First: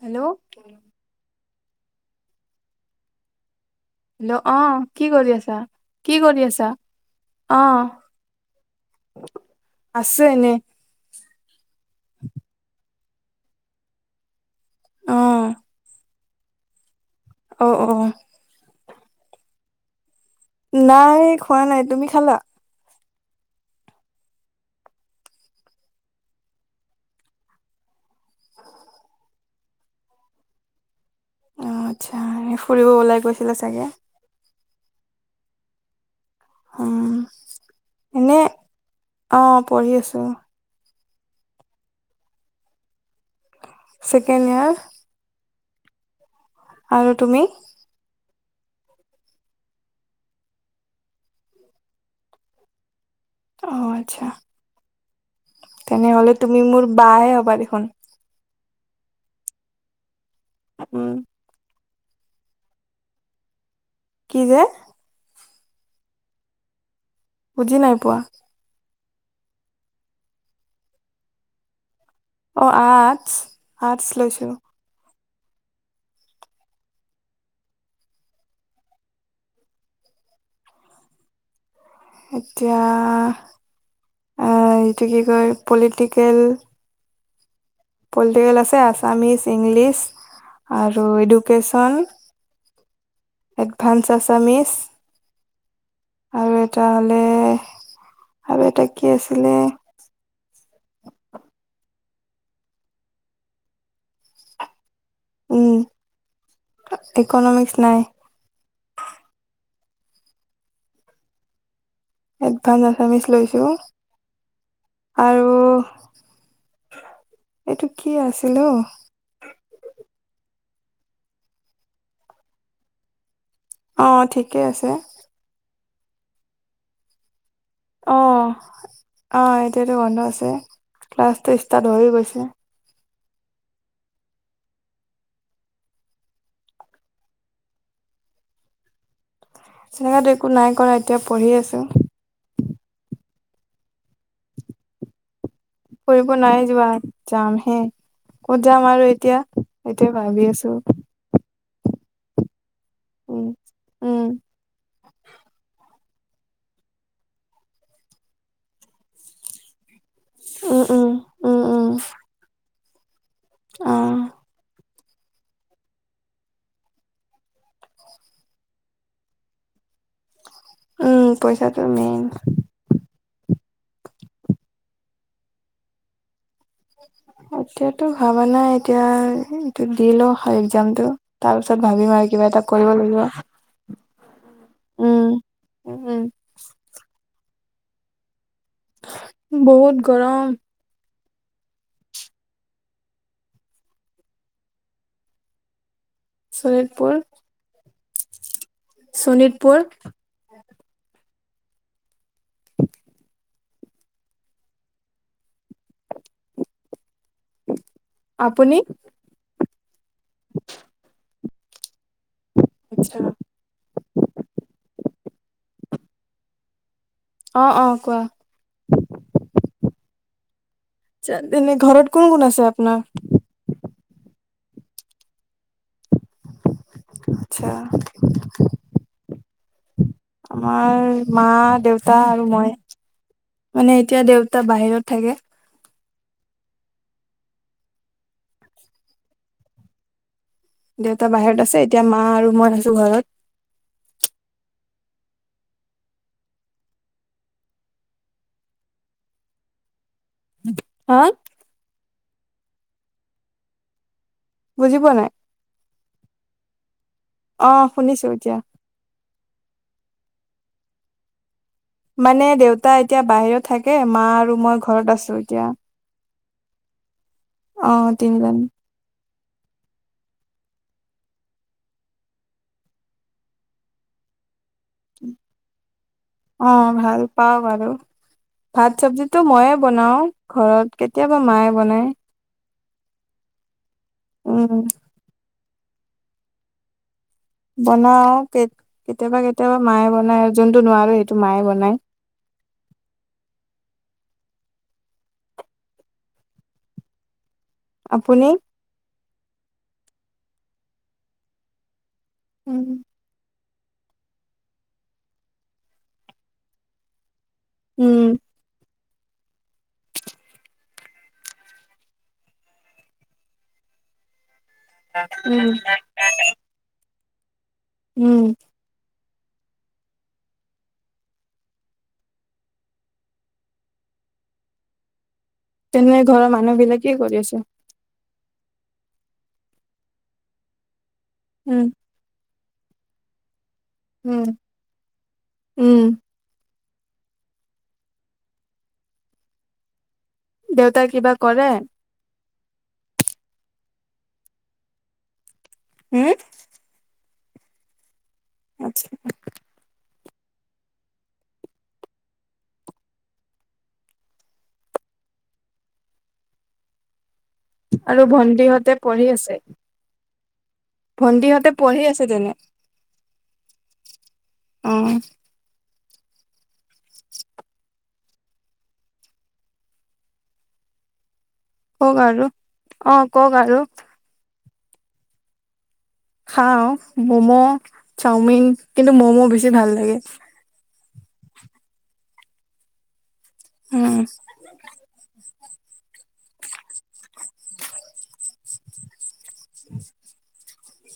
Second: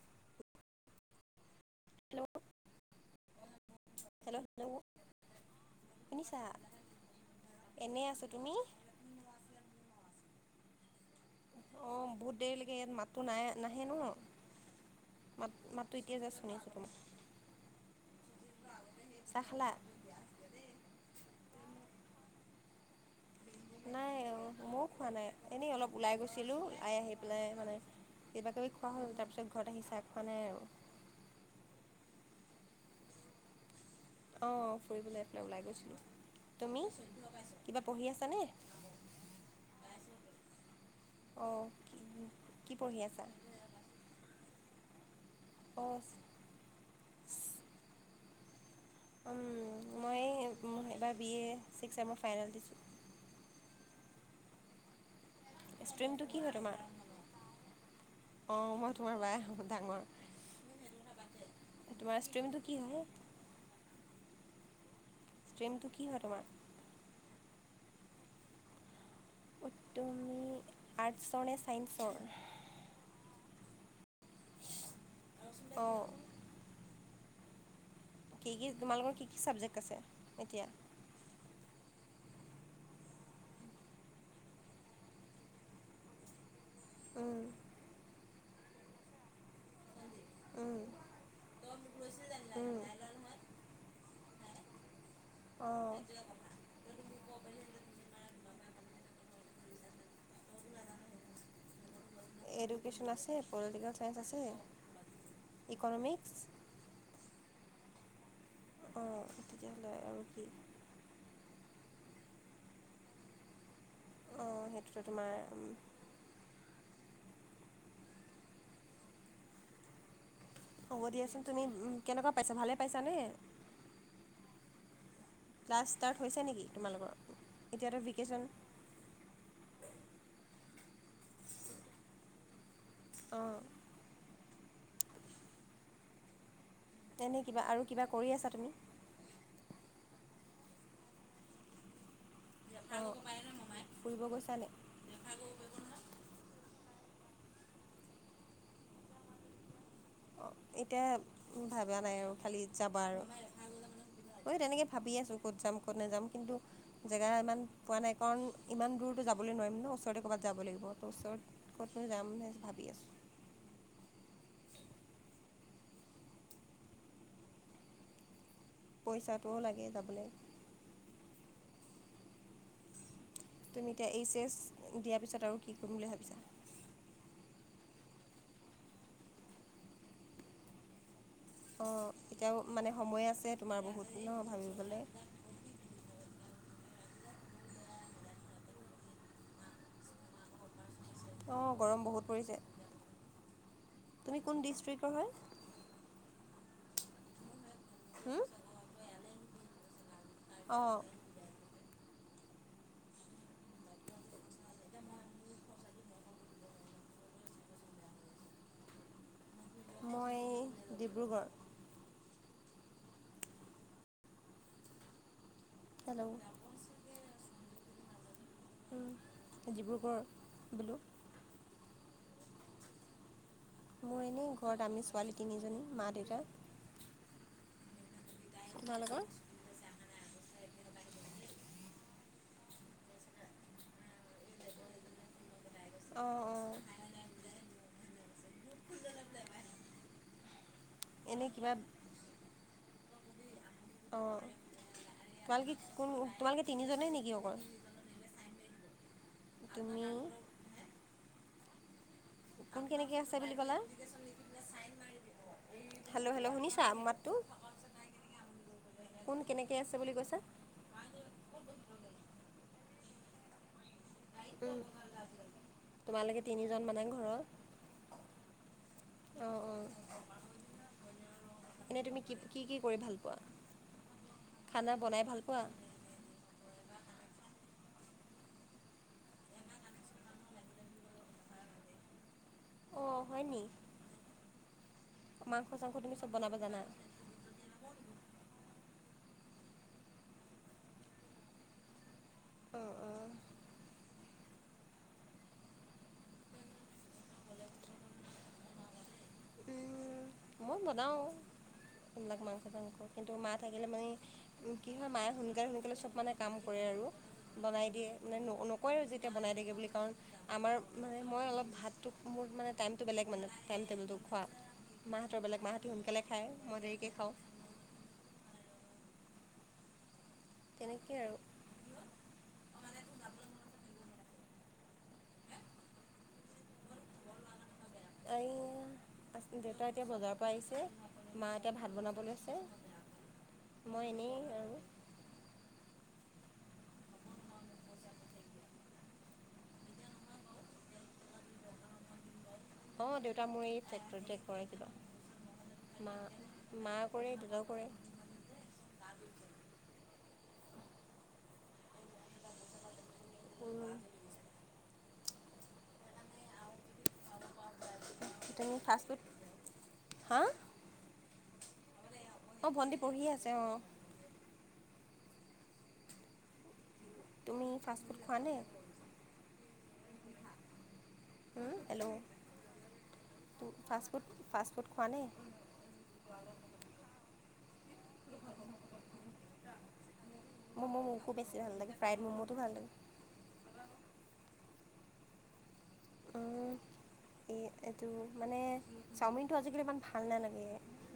Hello. Hello. Hello, অহ' কি কৰি আছা, কি শুনিছা কৰি আছা? অহ'। এনেই আছোঁ তুমি আছে এনেই। অ', বহুত দেৰিলৈকে ইয়াত মা টো নাই নাহে ন। অ মাত-মাতো এতিয়া জাষ্ট শুনিছোঁ তোমাৰ। অ', অ'। চাহ খালা? নাই খোৱা নাই, তুমি খালা? নাই অ ময়ো খোৱা নাই। এনেই অলপ ওলাই গৈছিলো ওলাই আহি পেলাই মানে কিবা-কিবি খোৱা হ'ল, তাৰ পিছত ঘৰত আহি চাহ খোৱা নাই আৰু। অ', আচ্ছা ফুৰিব ওলাই গৈছিলা চাগে। অ', ফুৰিবলে এফালেই ওলাই গৈছিলো। তুমি, উম কিবা পঢ়ি এনে আছানে? পঢ়ি আছো অ' অ, কি কি পঢ়ি আছা? Second year. অফ আৰু তুমি মই এইবাৰ বি এ ছিক্স আৰু মই ফাইনেল দিছোঁ অ আচ্ছা ষ্ট্ৰীমটো তেনেহলে কি হয় তুমি তোমাৰ মোৰ বা হে হ'বা দেখোন। অঁ মই তোমাৰ বায়ে হম, ডাঙৰ উম। তোমাৰ ষ্ট্ৰিমটো কি হয়? কি যে? ষ্ট্ৰিমটো কি হয় তোমাৰ? বুজি নাই পোৱা। তুমি আৰ্টছৰ নে চাইন্ঞ্চৰ? অ', আৰ্টছ আৰ্টছ লৈছো। অ'। কি-কি তোমালোকৰ, কি-কি চাবজেক্ট আছে এতিয়া? এতিয়া, আহ এইটো কি কয় পলিটিকেল উম পলিটিকেল আছে, আছামিছ, ইংলিছ উম আৰু এডুকেশ্যন, উম এডভাঞ্চ আছামিজ, অঁ আৰু এটা হ'লে আৰু এটা কি আছিলে? এডুকেশ্যন আছে, পলিটিকেল চাইস আছে, উম ইকনমিক্স ইকনমিক্স নাই। অ', তেতিয়াহলে আৰু কি? এডভাঞ্চ আছামিচ লৈছো। অঁ সেইটোতো তোমাৰ আৰু এইটো কি আছিল অ হ'ব দিয়াচোন তুমি কেনেকুৱা পাইছা ভালে পাইছানে অ ঠিকেই আছে। ক্লাছ ষ্টাৰ্ট হৈছে নেকি তোমালোকৰ এতিয়াতো অ ভেকেশ্যন অ এতিয়াতো বন্ধ আছে ক্লাছটো ষ্টাৰ্ট হৈয়ে গৈছে অ তেনে কিবা আৰু কিবা কৰি আছা তুমি তেনেকো একো নাই কৰা এতিয়া পঢ়ি আছো ফুৰিব গৈছা নি ফুৰিব নাই যোৱা যাম হে কত যাম আৰু এতিয়া এতিয়া ভাবি আছো উ ভাবা নাই আৰু খালি যাবা আৰু উম উম মই তেনেকে ভাবি আছো ক'ত যাম কত নাযাম কিন্তু জেগা ইমান পোৱা নাই কাৰণ ইমান দূৰ দূৰতো যাবলৈ নোৱাৰিম ন ওচৰতে ক'ৰবাত যাব উম লাগিব তো উম ওচৰত উম উম ক'ত নো যাম বুলি ভাবি আছোঁ অ পইচাটোও লাগে যাবলে উম পইচাটো মেইন তুমি এতিয়া এইচ এচ দিয়াৰ পিছত আৰু কি কৰিম বুলি ভাবিছা এতিয়াটো ভবা নাই এতিয়া এইটো দি ল‌ও একজামটো তাৰ পিছত অঁ ভাবিম আৰু কিবা এতিয়াও এটা মানে কৰিব লাগিব সময় আছে তোমাৰ বহুত ন ভাবিবলৈ উম উম বহুত গৰম অঁ গৰম বহুত পৰিছে তুমি কোন দৃষ্টিকৰ হয় শোণিতপুৰ হুম শোণিতপুৰ অ' আপুনি মই ডিব্ৰুগড় আচছা হেল্ অ অ কোৱা উম ডিব্ৰুগড় বোলো তেনে ঘৰত কোন কোন আছে আপোনাৰ মোৰ এনেই ঘৰত আমি ছোৱালী তিনিজনী মা দেউতা আচ্ছা তোমালোকৰ আমাৰ মা দেউতা আৰু মই মানে এতিয়া দেউতা বাহিৰত থাকে অ অ দেউতা বাহিৰত আছে এতিয়া মা আৰু মই আছো ঘৰত অঁ তোমালোকে কোন তোমালোকে তিনিজনেই নেকি অকল তুমি হা কোন কেনেকে আছে বুলি ক'লো বুজি পোৱা নাই হেল্ল' শুনিছা মাতটো অ শুনিছো এতিয়া কোন কেনেকে আছে বুলি কৈছা মানে দেউতা এতিয়া বাহিৰত থাকে মা আৰু মই ঘৰত আছো এতিয়া তিনিজনমানে ঘৰত অ তিনিজন অ অ এনে তুমি কি কি কৰি ভাল পোৱা খানা বনাই ভাল পোৱা পাও বাৰু ভাত চব্জিটো মইয়ে বনাও ঘৰত কেতিয়াবা মায়ে বনায় অ হয়নি উম মাংস চাংস তুমি চব বনাব জানা বনাও কেতিয়াবা কেতিয়াবা মায়ে বনাই যোনটো নোৱাৰো সেইটো মায়ে বনায় অ অ আপুনি মই বনাও এইবিলাক মাংস চাংস উম কিন্তু মা থাকিলে মানে কি হয় মায়ে সোনকালে সোনকালে চব মানে কাম কৰে আৰু বনাই দিয়ে উম মানে ন নকয় আৰু [unintelligible] তেতিয়া বনাই দেগে বুলি কাৰণ আমাৰ মানে মই অলপ ভাতটো মোৰ মানে টাইমটো বেলেগ মানে টাইম টেবুলটো খোৱা মাহঁতৰ বেলেগ মাহঁতি সোনকালে খায় মই দেৰিকৈ খাওঁ উম তেনেকে আৰু তেনে ঘৰৰ মানুহ বিলাকে কি কৰি আছে দেউতা এতিয়া বজাৰৰ পৰা আহিছে মা এতিয়া উম ভাত বনাব লৈছে মই এনেই উম আৰু উম দেউতা কিবা কৰে অ দেউতা মোৰ এই ফ্ৰেক্টৰিটে কৰে কিবা মা হম মা কৰে [unintelligible] মা নকৰে [unintelligible] আচ্ছা [unintelligible] উম [unintelligible] আৰু তুমি ভন্টিহঁতে ফাষ্টফুড পঢ়ি আছে? ভণ্টিহঁতে পঢ়ি আছে তেনে অ ভণ্টি পঢ়ি আছে অ অ হয়নে হেল্ল' কগ আৰু অ কগ আৰু [unintelligible] চুট খোৱা নাই [unintelligible] খাওঁ মম' চাওমিন কিন্তু ম'ম' বেছি ভাল লাগে [unintelligible] বেছি ভাল লাগে ভালে [unintelligible] উম এই এইটো মানে চাওমিন টো আজিকালি ইমান ভাল নালাগে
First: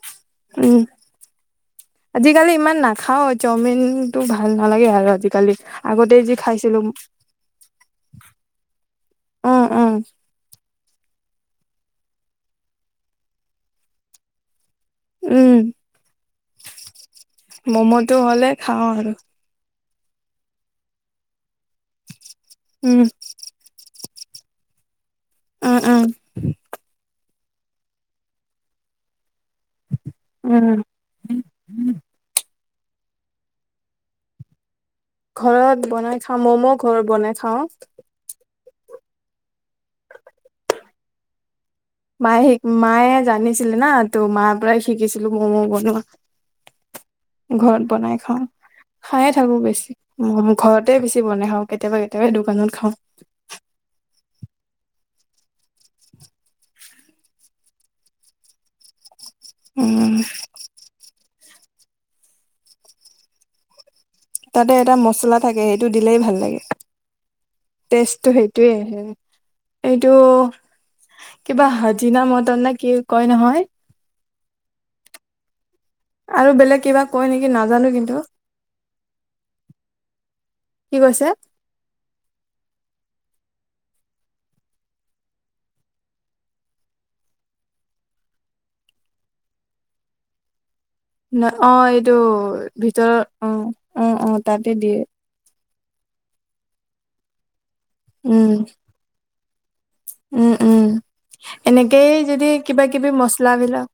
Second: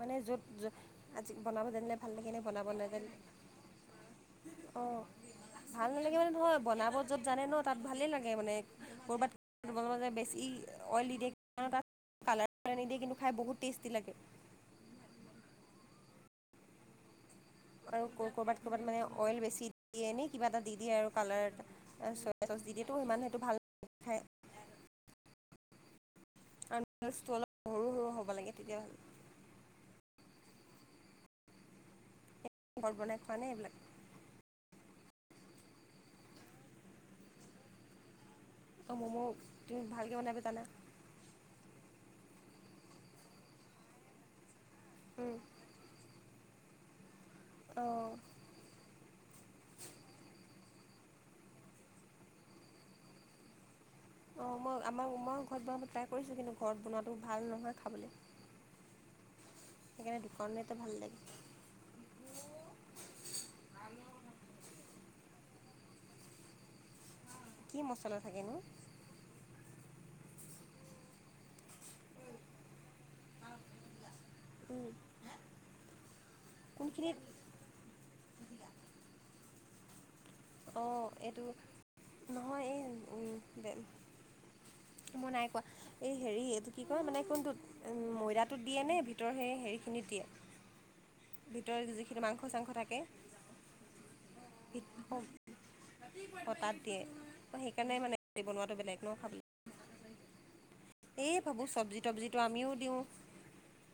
মানে য'ত উম, আজি বনাব যানিলে ভাল লাগেনে আজিকালি বনাব ইমান নাজানি লে নাখাও চাওমিনটো ভাল অঁ নালাগে অ আৰু আজিকালি ভাল আগতে নালাগে মানে যি নহয় খাইছিলো বনাব য'ত জানে ন তাত ভালে লাগে মানে কৰ'বাত অ অ [unintelligible] বেছি অইল দি দিয়ে তাত কালাৰাৰ নিদিয়ে কিন্তু খাই বহুত টেষ্টি লাগে [unintelligible] উম আৰু ম'ম'টো হ'লে ক'ৰবাত ক'ৰবাত খাওঁ মানে আৰু অইল বেছি দিয়ে এনে কিবা এটা দি দিয়ে আৰু কালাৰ চ চচ দি দিয়ে উম ইমান সেইটো ভাল ন [unintelligible] হে উম, উম, [unintelligible] অলপ সৰু সৰু হ'ব লাগে তেতিয়া উম, ঘৰত বনাই খোৱা নে এইবিলাক। ঘৰত বনাই খাওঁ ম'ম' ঘৰত বনাই খাওঁ। অ', ম'ম' তুমি ভালকে বনাব জানা? মায়ে শিক মায়ে জানিছিলে না তো মাৰ পৰাই শিকিছিলো ম'ম' বনোৱা। [unintelligible] ঘৰত অঁ বনাই খাও খাইয়ে থাকো বেছি ঘৰতে বেছি বনাই খাওঁ কেতিয়াবা কেতিয়াবাই দোকানত খাওঁ। অ', মই আমাৰ মই ঘৰত বনাব ট্ৰাই কৰিছোঁ কিন্তু ঘৰত বনোৱাটো ভাল নহয় খাবলৈ। উম সেইকাৰণে দোকানতে ভাল লাগে। [unintelligible] এটা মচলা থাকে সেইটো দিলেই ভাল লাগে, কি মছলা টেষ্টটো থাকেনো সেইটোয়ে আহে। এইটো, কিবা হাজিনা মটন নে কি কয় নহয়। উম, আৰু বেলেগ কিবা কয় নেকি নাজানো কিন্তু। কি অ', কৈছে এইটো, নহয় এ উম বে মই নাই কোৱা, এই হেৰি এইটো কি কয় মানে কোনটোত, ময়দাটোত দিয়েনে ভিতৰ সেই হেৰি খিনিত দিয়ে। ন অ, ভিতৰৰ এইটো যিখিনি মাংস চাংস থাকে ভিতৰৰ অ, অ, অ, তাতে দিয়ে। হঠাৎ দিয়ে সেইকাৰণে মানে [unintelligible] উম বনোৱাটো বেলেগ ন খাব উম, উম, ভাবোঁ চব্জি এনেকেই তবজিটো যদি আমিও কিবা দিওঁ কিবি মচলা বিলাক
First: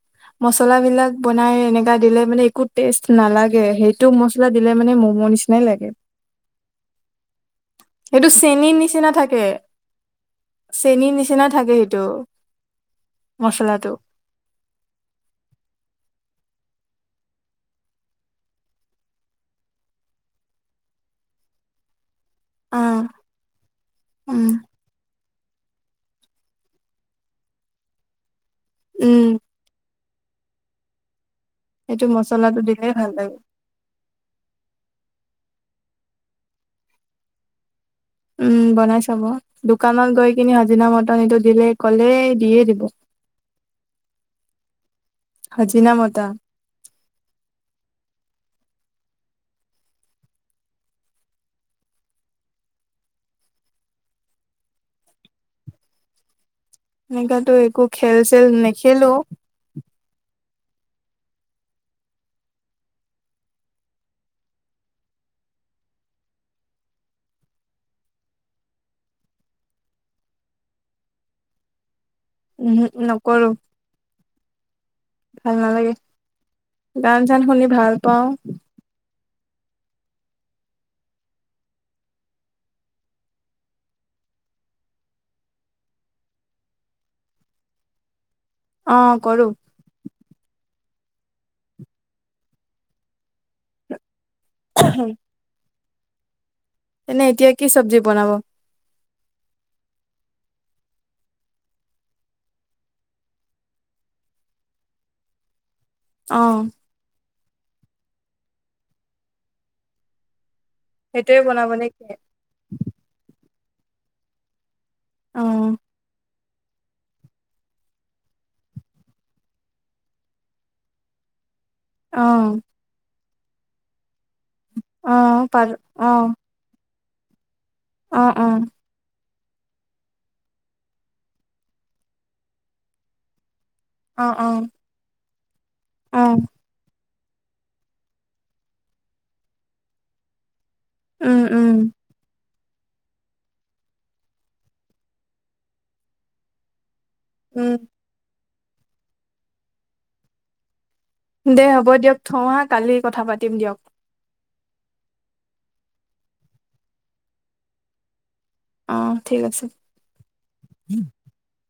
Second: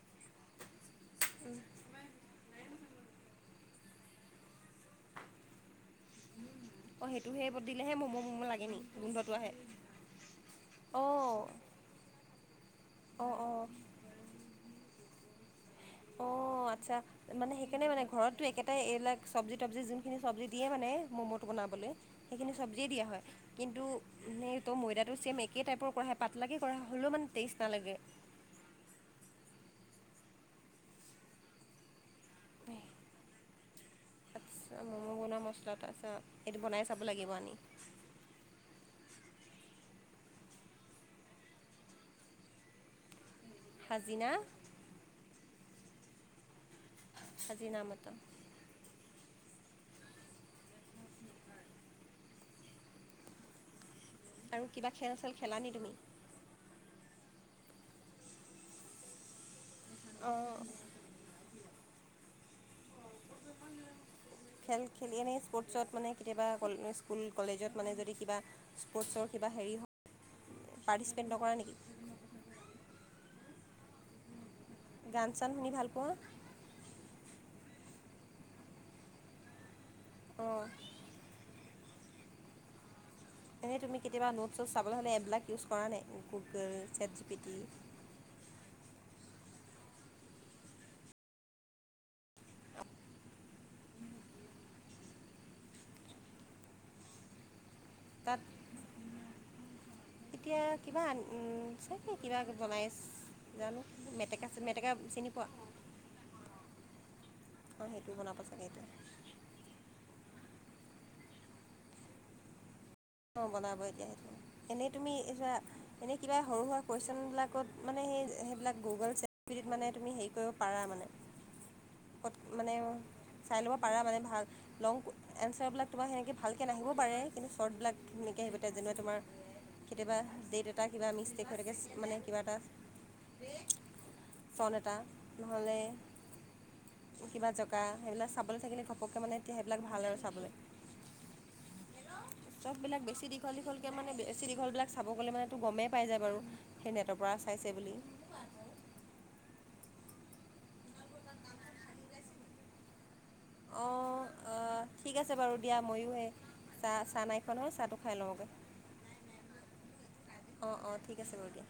মচলা বিলাক বনাই এনেকা দিলে মানে একো টেষ্ট নালাগে সেইটো মচছলা দিলে মানে ম'ম' নিচিনাই লাগে। অ', সেইটোহে [unintelligible] দিলেহে ম'ম' সেইটো মম' লাগে চেনীৰ নি নিচিনা গোন্ধটো থাকে আহে। চেনীৰ অঁ নিচিনা থাকে সেইটো, অঁ অঁ মচলাটো। অ', আচ্ছা, মানে সেইকাৰণে মানে ঘৰতো একেটাই এইবলাক চব্জি তবজি যোনখিনি চব্জি দিয়ে মানে ম'ম' এইটো বনাবলে, সেইখিনি অ চবজিয়ে দিয়া হয়, কিন্তু উম [unintelligible] মইডাটো চেম এক একেই টাইপৰ কৰা হয় পাতলাকে কৰা হ'লেও মানে টেষ্ট নালাগে। উম, সেইটো মচলাটো দিলে ভাল লাগে। তাৰছ মম' গুণা মছলা তাপিছত এইটো বনাই চাব লাগিব আনি উম বনাই চাব, দোকানত গৈ কিনি হাজিনা মটৰ এইটো দিলে ক'লে দিয়ে দিব। হাজিনা। আজিনা মতা। আজিনা মতা। আৰু কিবা খেল চেল খেলা নি তুমি? এনেকোৱাতো একো খেল চেল নেখেলো। অঁ [unintelligible] খেল খেলি এনেই স্পৰ্টছত মানে কেতিয়াবা স্কুল কলেজত মানে যদি কিবা স্পৰ্টছ [unintelligible] কিবা হেৰি হক, পাৰ্টিচিপেট নকৰা নেকি? উম নকৰো। গান চান ভাল শুনি নালাগে, পোৱা গান চান শুনি ভাল পাওঁ। অ', এনেই তুমি কেতিয়াবা নোট চোট চাবলৈ হ'লে এপবিলাক ইউজ কৰা নে, গুগল, চেটজিপিটি। [unintelligible] অ', কৰো। [unintelligible] এনে এতিয়া কি চব্জি বনাব? তাত এতিয়া কিবা আন, চে কিবা বনাইছ জানো, মেটেকা চি মেটেকা চিনি পোৱা? আহ অঁ সেইটোৱ শুনাব চাগে এইটোৱে সেইটোয়ে বনাব নেকি? অ বনাব এতিয়া এনেই তুমি এ অ', এনে কিবা? সৰু সুৰা কুৱেশন বিলাকত মানে সেই সেইবিলাক গুগল মানে তুমি হেৰি কৰিব পাৰা মানে ক'ত অ', মানে চাই ল'ব পাৰা মানে ভাল লং অ', পাৰো এনঞ্চাৰবিলাক তোমাৰ অ', সেনেকৈ ভালকৈ নাহিব পাৰে কিন্তু চ্বৰ্টবিলাক অ', তেনেকৈ অ', সেইতে যেনে তোমাৰ কেতিয়াবা ডেট এটা কিবা মিষ্টেক হৈ থাকে মানে। কিবা এটা ফন এটা নহ'লে আহ কিবা জেগা সেইবিলাক চাবলৈ থাকিলে ঘপককৈ মানে এতিয়া সেইবিলাক ভাল আৰু চাবলৈ উম উম চবিলাক বেছি দীঘ দীঘলকৈ মানে বেছি দীঘলিলাক চাব গলে মানে গমেই পাই যায় বাৰু সেনে তৰ পৰা চাইছে উম, বুলি দে হ'ব দিয়ক থওঁ হা কালি কথা পাতিম দিয়ক। অঁ ঠিক আছে বাৰু দিয়া ময়ো এই চাহ চাহ নাইখন হয় চাহটো খাই ল'মগৈ উম, ঠিক আছে। অঁ অঁ ঠিক আছে বাৰু দিয়া